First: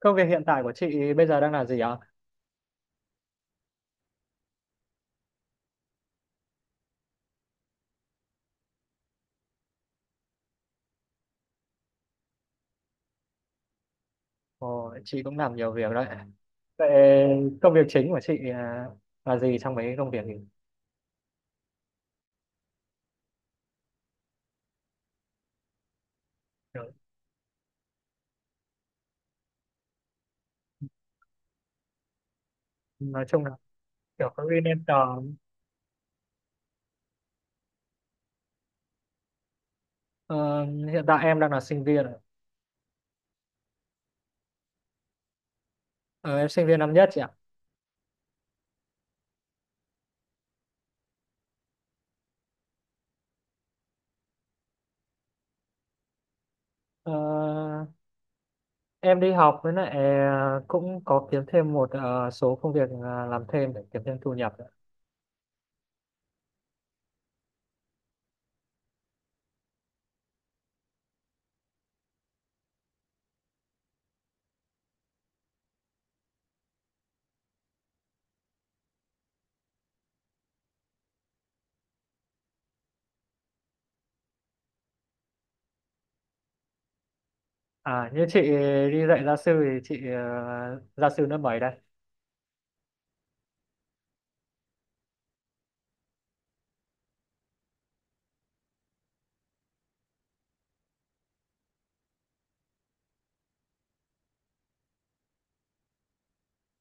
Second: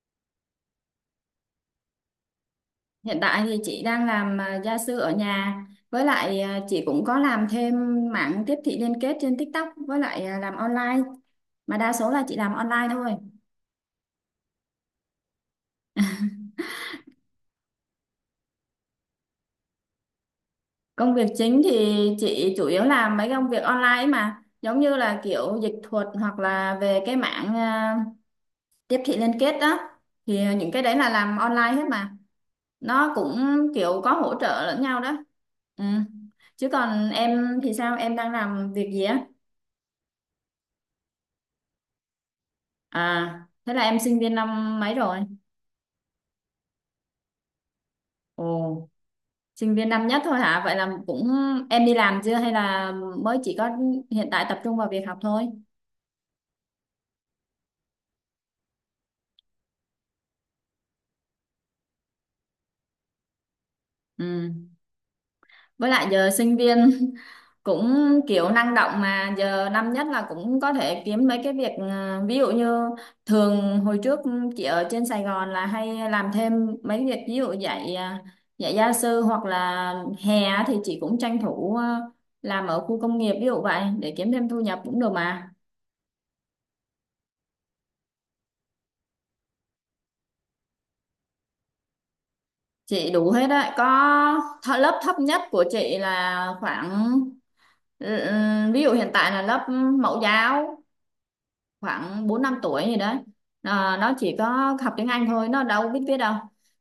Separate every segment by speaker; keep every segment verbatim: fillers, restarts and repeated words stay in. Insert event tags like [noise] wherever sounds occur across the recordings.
Speaker 1: Công việc hiện tại của chị bây giờ đang là gì ạ?
Speaker 2: Hiện tại thì chị đang làm à, gia sư ở nhà, với lại à, chị cũng có làm thêm mảng tiếp thị liên kết trên TikTok, với lại à, làm online, mà đa số là chị làm online thôi.
Speaker 1: Ồ, chị cũng làm nhiều việc đấy. Vậy công việc chính của chị à, là gì trong mấy công việc thì
Speaker 2: Công việc chính thì chị chủ yếu làm mấy công việc online ấy, mà giống như là kiểu dịch thuật hoặc là
Speaker 1: Kiểu,
Speaker 2: về cái mảng à, tiếp thị liên kết đó, thì à, những cái đấy là làm online hết mà nó
Speaker 1: nói
Speaker 2: cũng
Speaker 1: chung là
Speaker 2: kiểu có
Speaker 1: kiểu
Speaker 2: hỗ trợ lẫn nhau đó.
Speaker 1: freelancer.
Speaker 2: Ừ. Chứ còn em thì sao? Em đang làm việc gì á?
Speaker 1: Ờ, Hiện tại em đang là sinh viên. ạ.
Speaker 2: À, thế là em sinh viên năm mấy rồi?
Speaker 1: Ờ, em sinh viên năm nhất chị ạ.
Speaker 2: Ồ, sinh viên năm nhất thôi hả? Vậy là cũng em đi làm chưa hay là mới chỉ có hiện tại tập trung vào việc học thôi?
Speaker 1: Ờ, em đi học với lại ờ, cũng có kiếm thêm một ờ, số công việc ờ, làm thêm để kiếm thêm thu
Speaker 2: Ừ.
Speaker 1: nhập. ạ.
Speaker 2: Với lại giờ sinh viên [laughs] cũng kiểu năng động mà, giờ năm nhất là cũng có thể kiếm mấy cái việc, ờ, ví dụ như thường hồi trước chị ở trên Sài Gòn là hay làm thêm mấy việc, ví dụ dạy ờ, dạy gia sư, hoặc là hè á thì chị cũng tranh thủ ờ, làm ở khu công nghiệp ví dụ vậy để kiếm thêm thu nhập cũng được mà.
Speaker 1: À, như chị đi dạy gia sư thì chị ờ, gia sư lớp mấy đây?
Speaker 2: Chị đủ hết đấy, có th lớp thấp nhất của chị là khoảng, ừ, ừ, ví dụ hiện tại là lớp mẫu giáo, khoảng bốn năm tuổi gì đấy. Ờ, nó chỉ có học tiếng Anh thôi, nó đâu biết viết đâu.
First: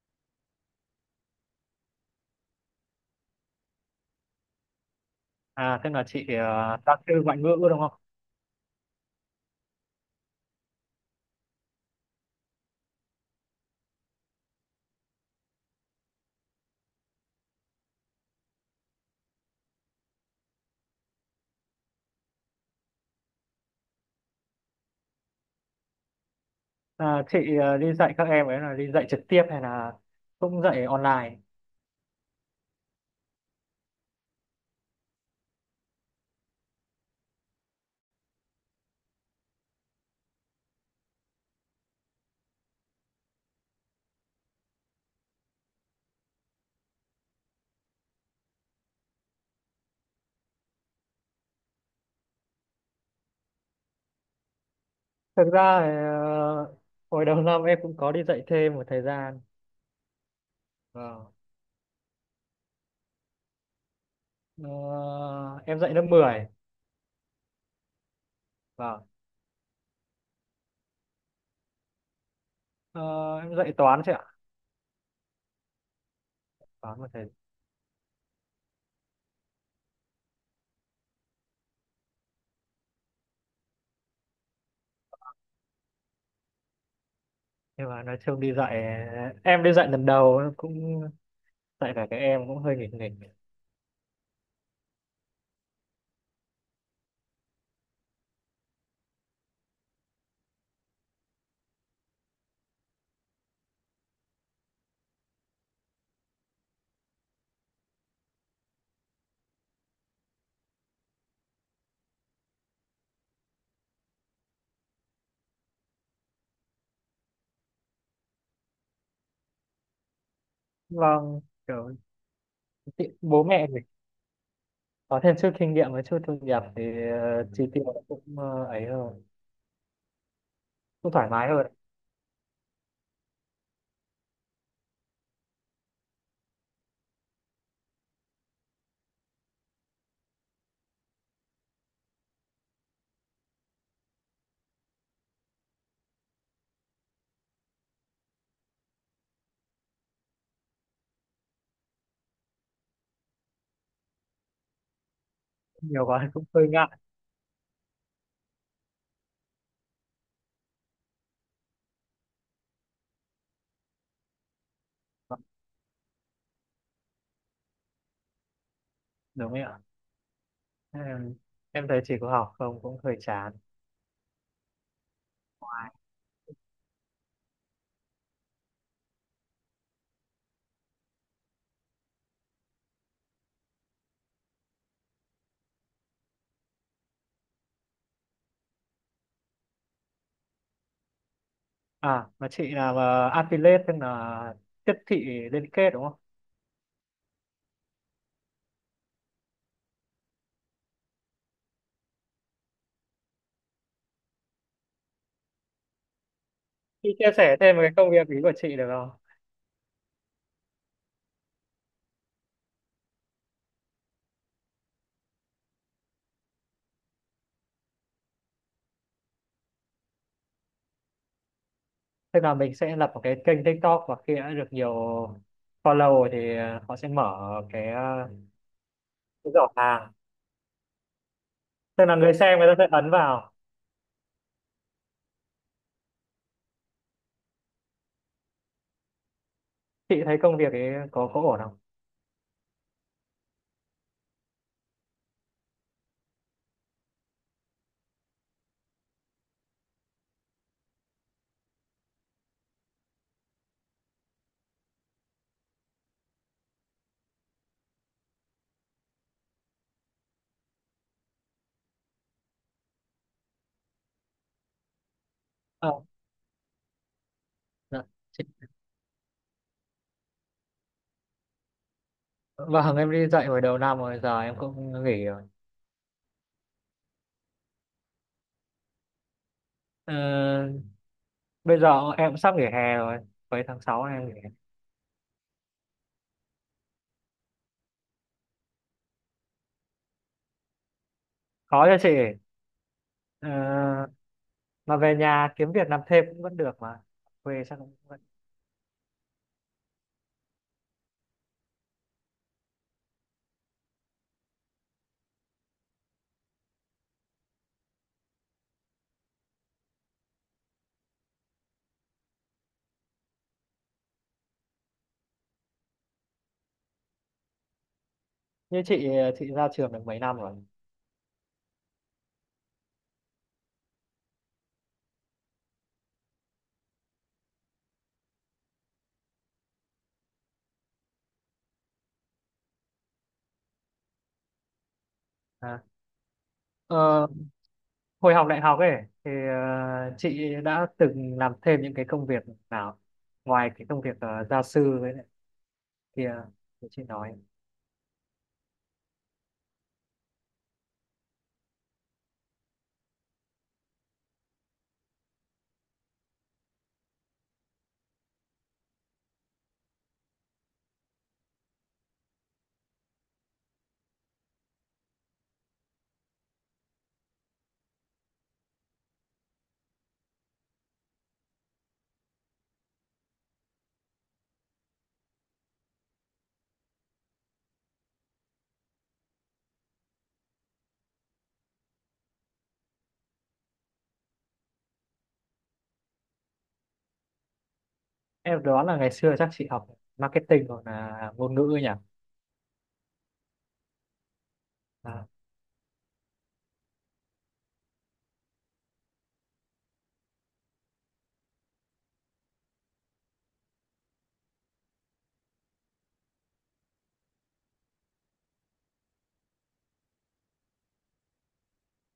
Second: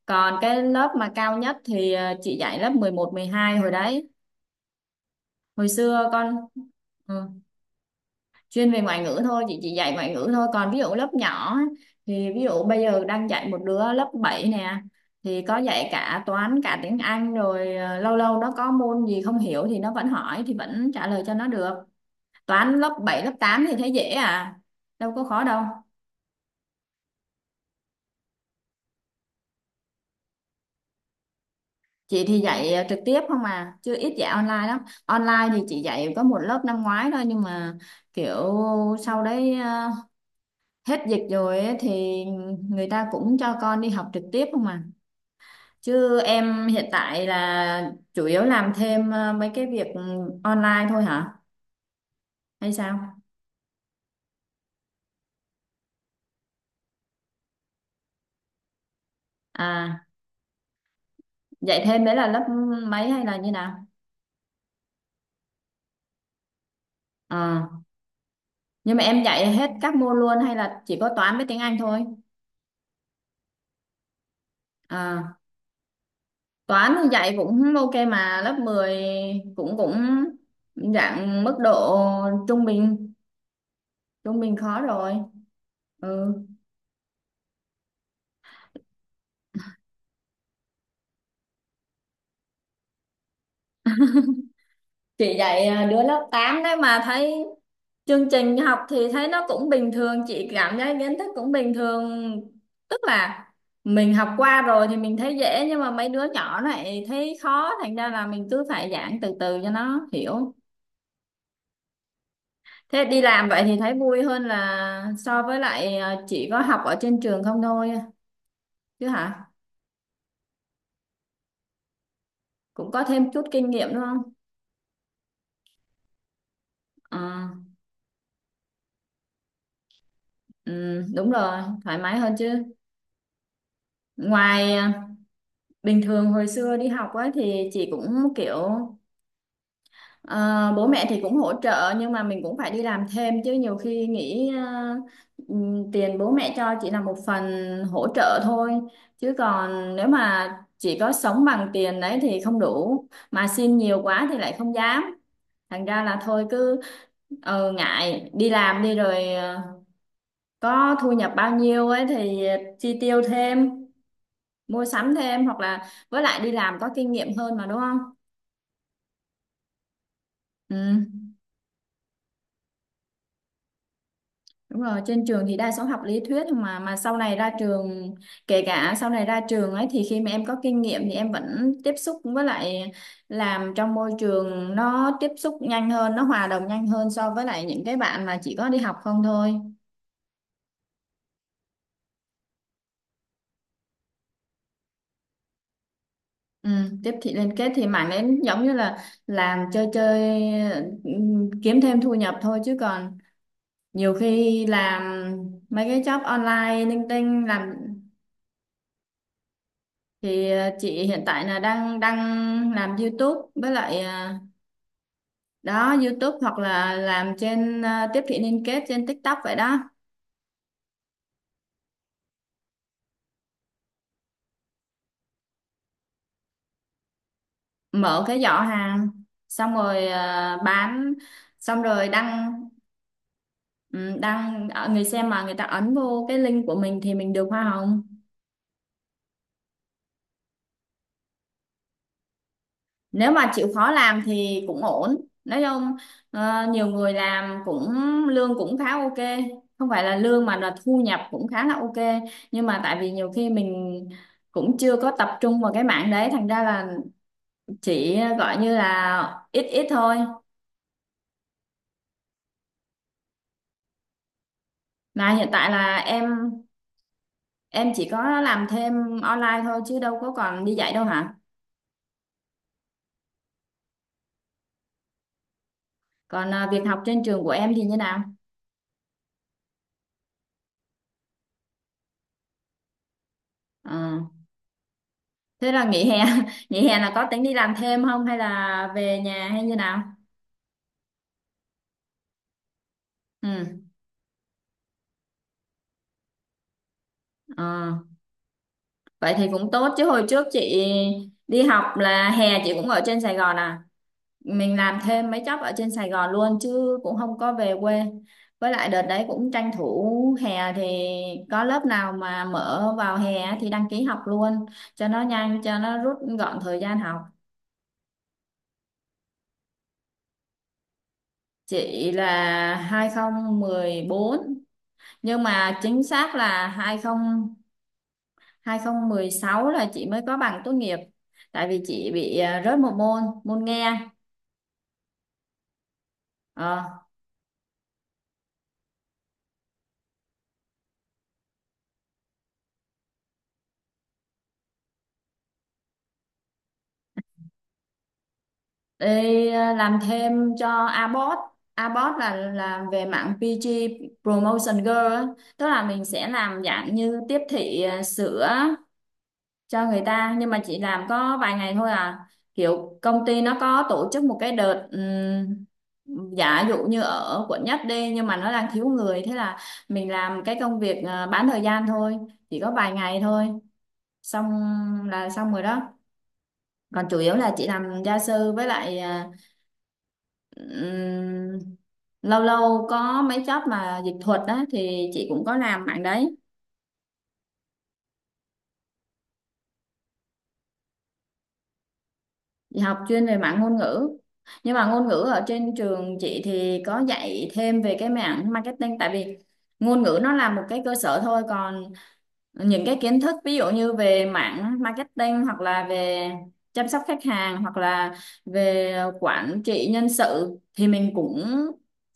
Speaker 2: Còn cái lớp mà cao nhất thì ờ, chị dạy lớp mười một mười hai hồi đấy. Hồi
Speaker 1: À, tức là
Speaker 2: xưa
Speaker 1: chị
Speaker 2: con
Speaker 1: ờ, gia
Speaker 2: ừ,
Speaker 1: sư ngoại ngữ đúng không?
Speaker 2: chuyên về ngoại ngữ thôi, chị chỉ dạy ngoại ngữ thôi, còn ví dụ lớp nhỏ á, thì ví dụ bây giờ đang dạy một đứa lớp bảy nè, thì có dạy cả toán cả tiếng Anh rồi, ờ, lâu lâu nó có môn gì không hiểu thì nó vẫn hỏi thì vẫn trả lời cho nó được. Toán lớp bảy lớp tám thì thấy dễ à, đâu có khó đâu.
Speaker 1: À, chị ờ, đi dạy các em ấy là đi dạy trực tiếp hay là cũng dạy online?
Speaker 2: Chị thì dạy ờ, trực tiếp không à, chứ ít dạy online lắm. Online thì chị dạy có một lớp năm ngoái thôi, nhưng mà kiểu sau đấy ờ, hết dịch rồi ấy, thì người ta cũng cho con đi học trực tiếp không à. Chứ em hiện tại là chủ yếu làm thêm ờ, mấy cái việc online thôi hả? Hay sao?
Speaker 1: Thực ra thì, ờ, hồi đầu năm em cũng có đi dạy thêm một thời gian.
Speaker 2: À,
Speaker 1: Vâng.
Speaker 2: dạy thêm đấy là lớp mấy hay là như nào?
Speaker 1: Ờ, em dạy lớp mười.
Speaker 2: Ờ, nhưng mà
Speaker 1: Vâng.
Speaker 2: em dạy hết các môn luôn hay là chỉ có toán với tiếng Anh thôi?
Speaker 1: Ờ, em dạy toán chị ạ.
Speaker 2: À, toán
Speaker 1: Toán một
Speaker 2: thì
Speaker 1: thời.
Speaker 2: dạy cũng ok mà, lớp mười cũng cũng dạng mức độ trung bình, trung bình khó rồi. Ừ.
Speaker 1: Nhưng mà nói chung đi dạy, em đi dạy lần đầu cũng dạy cả các em cũng hơi nghịch nghịch.
Speaker 2: Chị dạy à, đứa lớp tám đấy mà thấy chương trình học thì thấy nó cũng bình thường, chị cảm thấy kiến thức cũng bình thường, tức là mình học qua rồi thì mình thấy dễ, nhưng mà mấy đứa nhỏ này thấy khó, thành ra là mình cứ phải giảng từ từ cho nó hiểu. Thế đi làm vậy thì thấy vui hơn là so với lại à, chỉ có học ở trên trường không thôi chứ hả,
Speaker 1: Vâng, kiểu
Speaker 2: cũng có
Speaker 1: chị-
Speaker 2: thêm chút
Speaker 1: bố mẹ
Speaker 2: kinh
Speaker 1: thì
Speaker 2: nghiệm đúng không.
Speaker 1: có thêm chút kinh nghiệm và chút thu nhập thì
Speaker 2: Ờ,
Speaker 1: ờ, chi tiêu cũng ờ, ấy hơn,
Speaker 2: ừ,
Speaker 1: cũng thoải
Speaker 2: đúng
Speaker 1: mái
Speaker 2: rồi.
Speaker 1: hơn.
Speaker 2: Thoải mái hơn chứ. Ngoài à, bình thường hồi xưa đi học á thì chị cũng kiểu ờ, bố mẹ thì cũng hỗ trợ, nhưng mà mình cũng phải đi làm thêm chứ, nhiều khi nghĩ, ờ, ừm, tiền bố mẹ cho chỉ là một phần hỗ trợ thôi, chứ còn nếu mà chỉ có sống bằng tiền đấy thì không đủ, mà xin nhiều quá thì lại không dám, thành ra
Speaker 1: Nhiều
Speaker 2: là
Speaker 1: quá cũng
Speaker 2: thôi
Speaker 1: hơi
Speaker 2: cứ
Speaker 1: ngại.
Speaker 2: ờ, ngại đi làm đi rồi ờ, có thu nhập bao nhiêu ấy thì chi tiêu thêm, mua sắm
Speaker 1: Vâng,
Speaker 2: thêm, hoặc là với lại đi làm có kinh nghiệm hơn mà, đúng không?
Speaker 1: Đúng rồi ạ.
Speaker 2: Ừ,
Speaker 1: Ừ. Em thấy chị có học không cũng hơi chán.
Speaker 2: đúng rồi, trên trường thì đa số học lý thuyết, mà mà sau này ra trường, kể cả sau này ra trường ấy, thì khi mà em có kinh nghiệm thì em vẫn tiếp xúc với lại làm trong môi trường, nó tiếp xúc nhanh hơn, nó hòa đồng nhanh hơn so với lại những cái bạn mà chỉ có đi học không thôi.
Speaker 1: À, mà chị làm uh, affiliate tức là tiếp thị liên kết đúng không?
Speaker 2: Ừ, tiếp thị liên kết thì mảng đấy giống như là làm chơi chơi, ừ, kiếm thêm thu nhập thôi, chứ còn nhiều khi làm mấy cái job online linh
Speaker 1: Chị chia
Speaker 2: tinh
Speaker 1: sẻ
Speaker 2: làm.
Speaker 1: thêm về cái công việc ý của chị được không?
Speaker 2: Thì ờ, chị hiện tại là đang đang làm YouTube với lại ờ, đó, YouTube hoặc là làm trên ờ, tiếp thị liên kết trên TikTok vậy đó.
Speaker 1: Tức là mình sẽ lập một cái kênh TikTok và khi đã được nhiều follow rồi thì ờ, họ sẽ mở cái,
Speaker 2: Mở
Speaker 1: ờ,
Speaker 2: cái giỏ hàng,
Speaker 1: cái giỏ
Speaker 2: xong rồi
Speaker 1: hàng.
Speaker 2: ờ, bán, xong
Speaker 1: Tức
Speaker 2: rồi
Speaker 1: là người
Speaker 2: đăng,
Speaker 1: xem người ta sẽ ấn vào.
Speaker 2: ừ, đăng, ờ, người xem mà người ta ấn vô cái link của mình thì mình được hoa hồng.
Speaker 1: Chị thấy công việc ấy có có ổn không?
Speaker 2: Nếu mà chịu khó làm thì cũng ổn, nói chung ờ, nhiều người làm cũng lương cũng khá ok, không phải là lương mà là thu nhập cũng khá là ok, nhưng mà tại vì nhiều khi mình cũng chưa có tập trung vào cái mảng đấy, thành ra là chỉ ờ, gọi như là ít ít thôi. Mà hiện tại
Speaker 1: Ờ,
Speaker 2: là em em
Speaker 1: dạ.
Speaker 2: chỉ có
Speaker 1: Chị-
Speaker 2: làm thêm online thôi chứ đâu có còn đi dạy đâu hả?
Speaker 1: Vâng, em đi dạy hồi đầu năm rồi, giờ em cũng nghỉ rồi.
Speaker 2: Còn ờ, việc học trên trường của em thì như nào?
Speaker 1: Ờ, Bây giờ em cũng sắp nghỉ hè rồi, cuối tháng sáu
Speaker 2: Ờ,
Speaker 1: em nghỉ.
Speaker 2: Thế là nghỉ hè [laughs] nghỉ hè là có tính đi làm thêm không hay là về nhà hay như nào?
Speaker 1: Có cho chị.
Speaker 2: Ừ.
Speaker 1: Ờ, mà về nhà kiếm việc làm thêm cũng vẫn được mà, quê chắc
Speaker 2: ờ,
Speaker 1: cũng vẫn.
Speaker 2: Vậy thì cũng tốt chứ, hồi trước chị đi học là hè chị cũng ở trên Sài Gòn à, mình làm thêm mấy job ở trên Sài Gòn luôn chứ cũng không có về quê, với lại đợt đấy cũng tranh thủ hè thì có lớp nào mà mở vào hè á thì đăng ký học luôn cho nó nhanh, cho nó rút gọn thời gian học.
Speaker 1: Như chị chị ra trường được mấy năm rồi?
Speaker 2: Chị là hai không một bốn, nhưng mà chính xác là hai không hai không một sáu là chị mới có bằng tốt nghiệp, tại vì chị bị à, rớt một môn, môn nghe.
Speaker 1: À. ờ,
Speaker 2: ờ,
Speaker 1: hồi học đại học ấy thì ờ, chị đã từng làm thêm những cái công việc nào ngoài cái công việc ờ, gia sư với lại kia thì chị nói,
Speaker 2: Đi à, làm thêm cho Abot, Abot là làm về mạng pi gi, Promotion Girl á. Tức là mình sẽ làm dạng như tiếp thị à, sữa cho người ta, nhưng mà chị làm có vài ngày thôi à, kiểu công ty nó có tổ chức một cái đợt, ừm, giả dụ như ở quận nhất đi, nhưng mà nó đang thiếu người, thế là mình làm cái công việc ờ, bán thời gian thôi, chỉ có vài ngày thôi, xong là xong rồi đó. Còn chủ yếu là chị làm gia sư với lại ờ, ừm, lâu lâu có mấy job mà dịch thuật á thì chị cũng có làm mạng đấy.
Speaker 1: em đoán là ngày xưa chắc chị học marketing hoặc là ngôn ngữ ấy nhỉ.
Speaker 2: Chị học chuyên về mảng ngôn ngữ. Nhưng mà ngôn ngữ
Speaker 1: À,
Speaker 2: ở trên trường chị thì có dạy thêm về cái mảng marketing, tại vì ngôn ngữ nó là một cái cơ sở thôi, còn những cái kiến thức ví dụ như về mảng marketing hoặc là về chăm sóc khách hàng hoặc là về quản trị nhân sự thì mình cũng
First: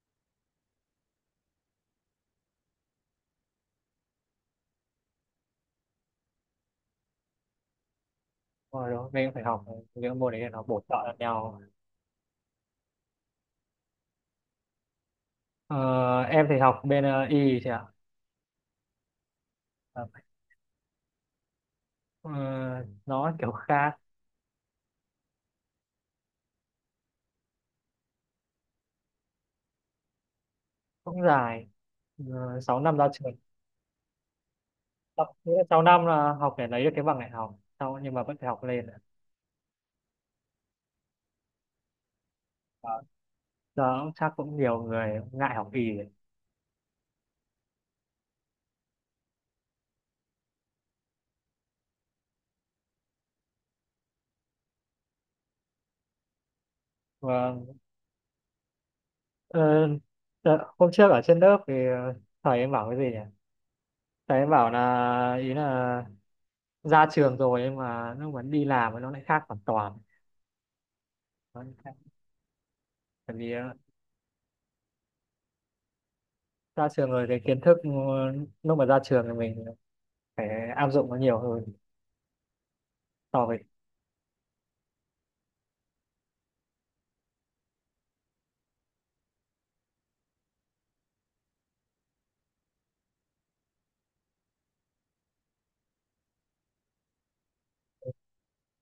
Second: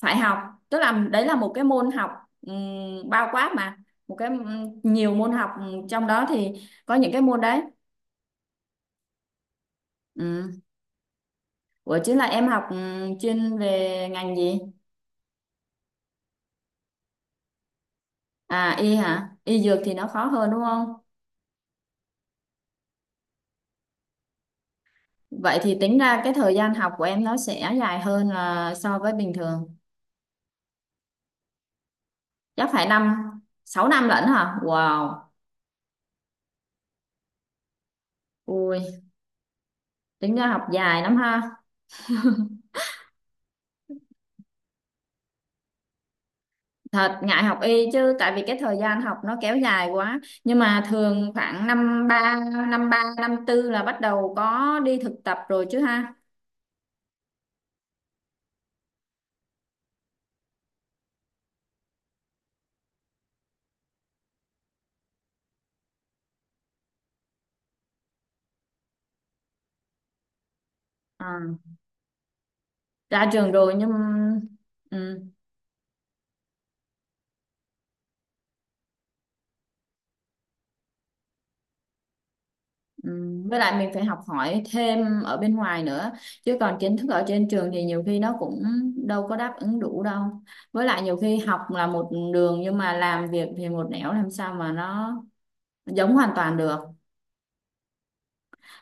Speaker 2: phải học. Tức là đấy là một cái môn học ừm, bao quát mà, một cái ừm, nhiều môn học ừm, trong đó thì có những cái môn đấy.
Speaker 1: hồi đó mình cũng phải học những môn đấy để nó bổ trợ lẫn nhau.
Speaker 2: Ủa chứ là em học, ừ, chuyên về ngành gì?
Speaker 1: Ờ, em thì học bên ờ, y chị ạ.
Speaker 2: À, y hả? Y dược thì
Speaker 1: Ờ,
Speaker 2: nó khó hơn đúng không?
Speaker 1: ờ, nó kiểu khác,
Speaker 2: Vậy thì tính ra cái thời gian học của em nó sẽ dài hơn là so với bình thường.
Speaker 1: cũng dài, uh,
Speaker 2: Chắc
Speaker 1: sáu
Speaker 2: phải
Speaker 1: năm ra
Speaker 2: năm,
Speaker 1: trường.
Speaker 2: sáu năm lận hả? Wow.
Speaker 1: Học- nghĩa là sáu năm là học để lấy được cái bằng đại học sau nhưng mà vẫn phải học lên.
Speaker 2: Ui, tính ra học dài lắm ha.
Speaker 1: Vâng. Giờ chắc cũng nhiều người ngại học y đấy.
Speaker 2: Thật ngại học y chứ, tại vì cái thời gian học nó kéo dài quá. Nhưng mà thường khoảng năm ba, năm ba năm tư là bắt đầu có đi thực tập rồi chứ ha.
Speaker 1: Vâng. Ờ, đợ- Hôm trước ở trên lớp thì ờ, thầy em bảo cái gì nhỉ, thầy em bảo là ý là ra trường rồi nhưng mà nó vẫn đi làm nó lại khác hoàn toàn.
Speaker 2: À,
Speaker 1: Nó lại khác.
Speaker 2: ra
Speaker 1: Bởi vì
Speaker 2: trường
Speaker 1: ờ,
Speaker 2: rồi nhưng ừ.
Speaker 1: ra trường rồi cái kiến thức ờ, lúc mà ra trường thì mình phải áp dụng nó nhiều hơn so
Speaker 2: Ừm, với
Speaker 1: với.
Speaker 2: lại mình phải học hỏi thêm ở bên ngoài nữa, chứ còn kiến thức ở trên trường thì nhiều khi nó cũng đâu có đáp ứng đủ đâu, với lại nhiều khi học là một đường nhưng mà làm việc thì một nẻo, làm sao mà nó giống hoàn toàn được.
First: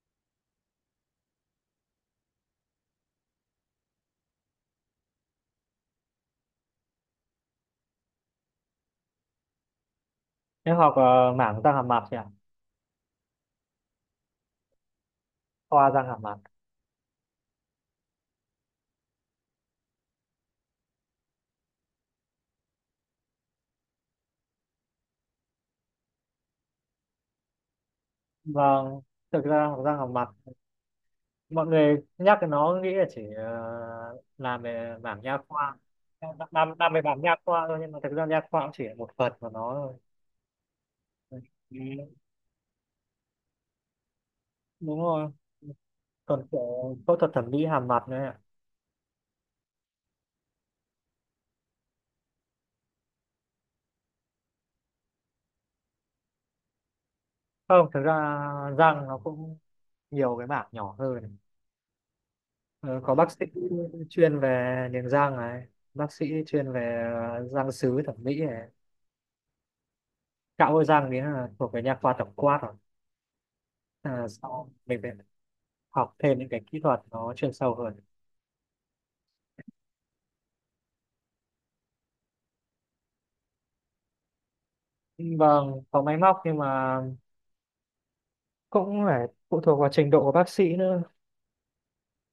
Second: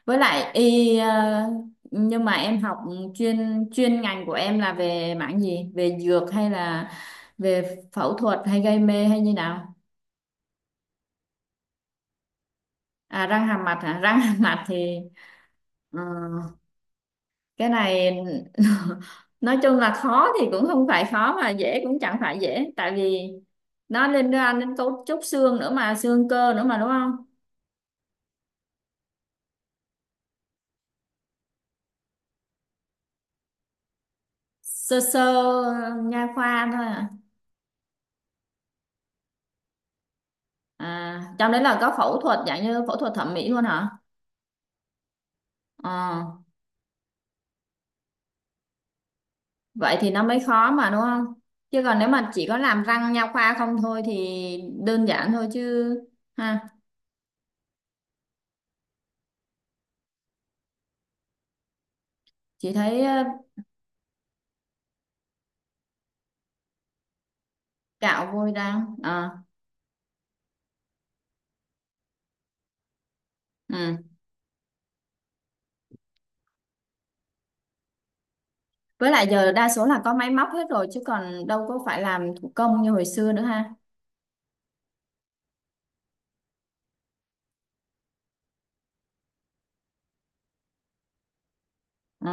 Speaker 2: Với lại y ờ, nhưng mà em học chuyên chuyên ngành của em là về mảng gì, về dược hay là về phẫu thuật hay gây mê hay như nào?
Speaker 1: Em học ờ, mảng răng hàm mặt nhỉ,
Speaker 2: À, răng hàm mặt hả? Răng hàm mặt thì
Speaker 1: khoa
Speaker 2: ờ,
Speaker 1: răng hàm mặt.
Speaker 2: cái này [laughs] nói chung là khó thì cũng không phải khó mà dễ cũng chẳng phải dễ, tại vì nó liên quan đến cấu trúc xương nữa mà xương cơ nữa mà, đúng không?
Speaker 1: Vâng. Thực ra học răng học mặt, mọi người nhắc đến nó nghĩ là chỉ ờ, làm về
Speaker 2: Sơ
Speaker 1: mảng
Speaker 2: sơ
Speaker 1: nha khoa,
Speaker 2: nha
Speaker 1: làm
Speaker 2: khoa thôi
Speaker 1: làm về
Speaker 2: à?
Speaker 1: mảng nha khoa thôi nhưng mà thực ra nha khoa cũng chỉ là một phần của nó thôi.
Speaker 2: À, trong đấy là có
Speaker 1: Ừ,
Speaker 2: phẫu thuật dạng như phẫu thuật thẩm mỹ luôn hả?
Speaker 1: đúng rồi.
Speaker 2: Ờ,
Speaker 1: Còn kiểu phẫu thuật thẩm mỹ hàm mặt nữa ạ.
Speaker 2: vậy thì nó mới khó mà, đúng không, chứ còn nếu mà chỉ có làm răng nha khoa không thôi thì đơn giản thôi chứ ha.
Speaker 1: Không, thực ra răng nó cũng nhiều cái mảng nhỏ hơn.
Speaker 2: Chị
Speaker 1: Ờ,
Speaker 2: thấy
Speaker 1: có
Speaker 2: ờ,
Speaker 1: bác sĩ chuyên về niềng răng này, bác sĩ chuyên về răng sứ thẩm
Speaker 2: cạo
Speaker 1: mỹ
Speaker 2: vôi
Speaker 1: này,
Speaker 2: răng. Ờ,
Speaker 1: cạo hôi răng đấy là thuộc về nha khoa tổng quát rồi.
Speaker 2: ừ.
Speaker 1: À, sau mình phải học thêm những cái kỹ thuật nó chuyên sâu hơn.
Speaker 2: Với lại giờ đa số là có máy móc hết rồi chứ còn đâu có phải làm thủ công như hồi xưa nữa ha.
Speaker 1: Vâng, có máy móc nhưng mà cũng phải phụ thuộc vào trình độ của bác sĩ nữa.
Speaker 2: Ừ.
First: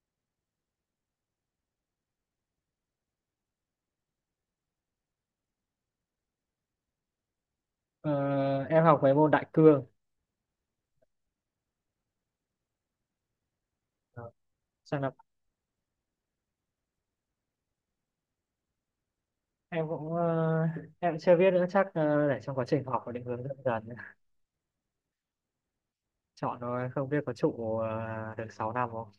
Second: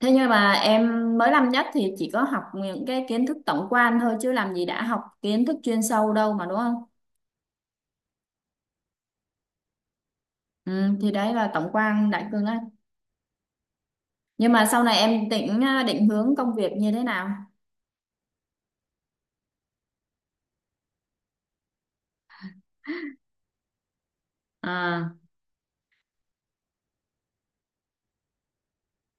Speaker 2: Thế nhưng mà em mới năm nhất thì chỉ có học những cái kiến thức tổng quan thôi, chứ làm gì đã học kiến thức chuyên sâu đâu mà đúng không?
Speaker 1: Ờ, em học mấy môn đại cương.
Speaker 2: Ừ, thì đấy là tổng quan, đại cương á.
Speaker 1: Ờ.
Speaker 2: Nhưng mà sau này
Speaker 1: Xong là
Speaker 2: em định định hướng công việc như thế nào?
Speaker 1: em cũng ờ, em chưa biết nữa, chắc ờ, để trong quá trình học và định hướng dần dần
Speaker 2: À,
Speaker 1: chọn, rồi không biết có trụ ờ, được sáu năm không.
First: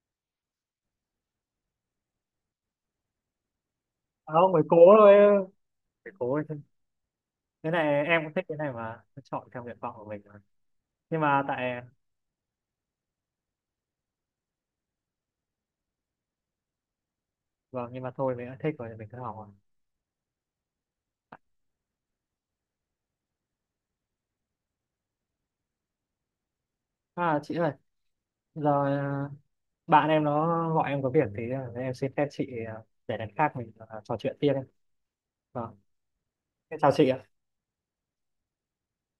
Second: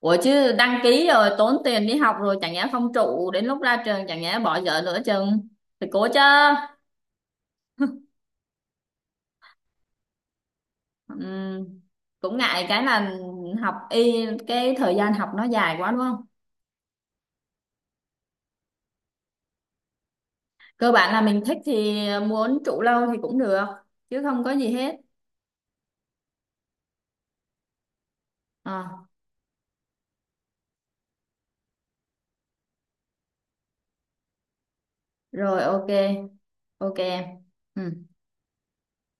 Speaker 2: ủa chứ đăng ký rồi, tốn tiền đi học rồi, chẳng nhẽ không trụ đến lúc ra trường, chẳng
Speaker 1: À,
Speaker 2: nhẽ
Speaker 1: không,
Speaker 2: bỏ
Speaker 1: mới cố
Speaker 2: dở nửa
Speaker 1: thôi em.
Speaker 2: chừng? Thì cố
Speaker 1: Mới
Speaker 2: chứ.
Speaker 1: cố thôi. Cái này em cũng thích, cái này mà chọn theo nguyện vọng của mình mà. Nhưng mà
Speaker 2: Ừm,
Speaker 1: tại.
Speaker 2: cũng ngại cái là học y, cái thời gian học nó dài quá đúng không,
Speaker 1: Vâng, nhưng mà thôi mình đã thích rồi thì mình cứ học rồi.
Speaker 2: cơ bản là mình thích thì muốn trụ lâu thì cũng được chứ không có gì hết.
Speaker 1: À chị ơi, giờ
Speaker 2: Ờ,
Speaker 1: bạn em nó gọi em có việc thì em xin phép chị ờ, để lần khác mình ờ, trò chuyện tiếp em.
Speaker 2: rồi
Speaker 1: Vâng.
Speaker 2: ok.
Speaker 1: Thế Chào
Speaker 2: Ok
Speaker 1: chị
Speaker 2: em.
Speaker 1: ạ.
Speaker 2: Ừ.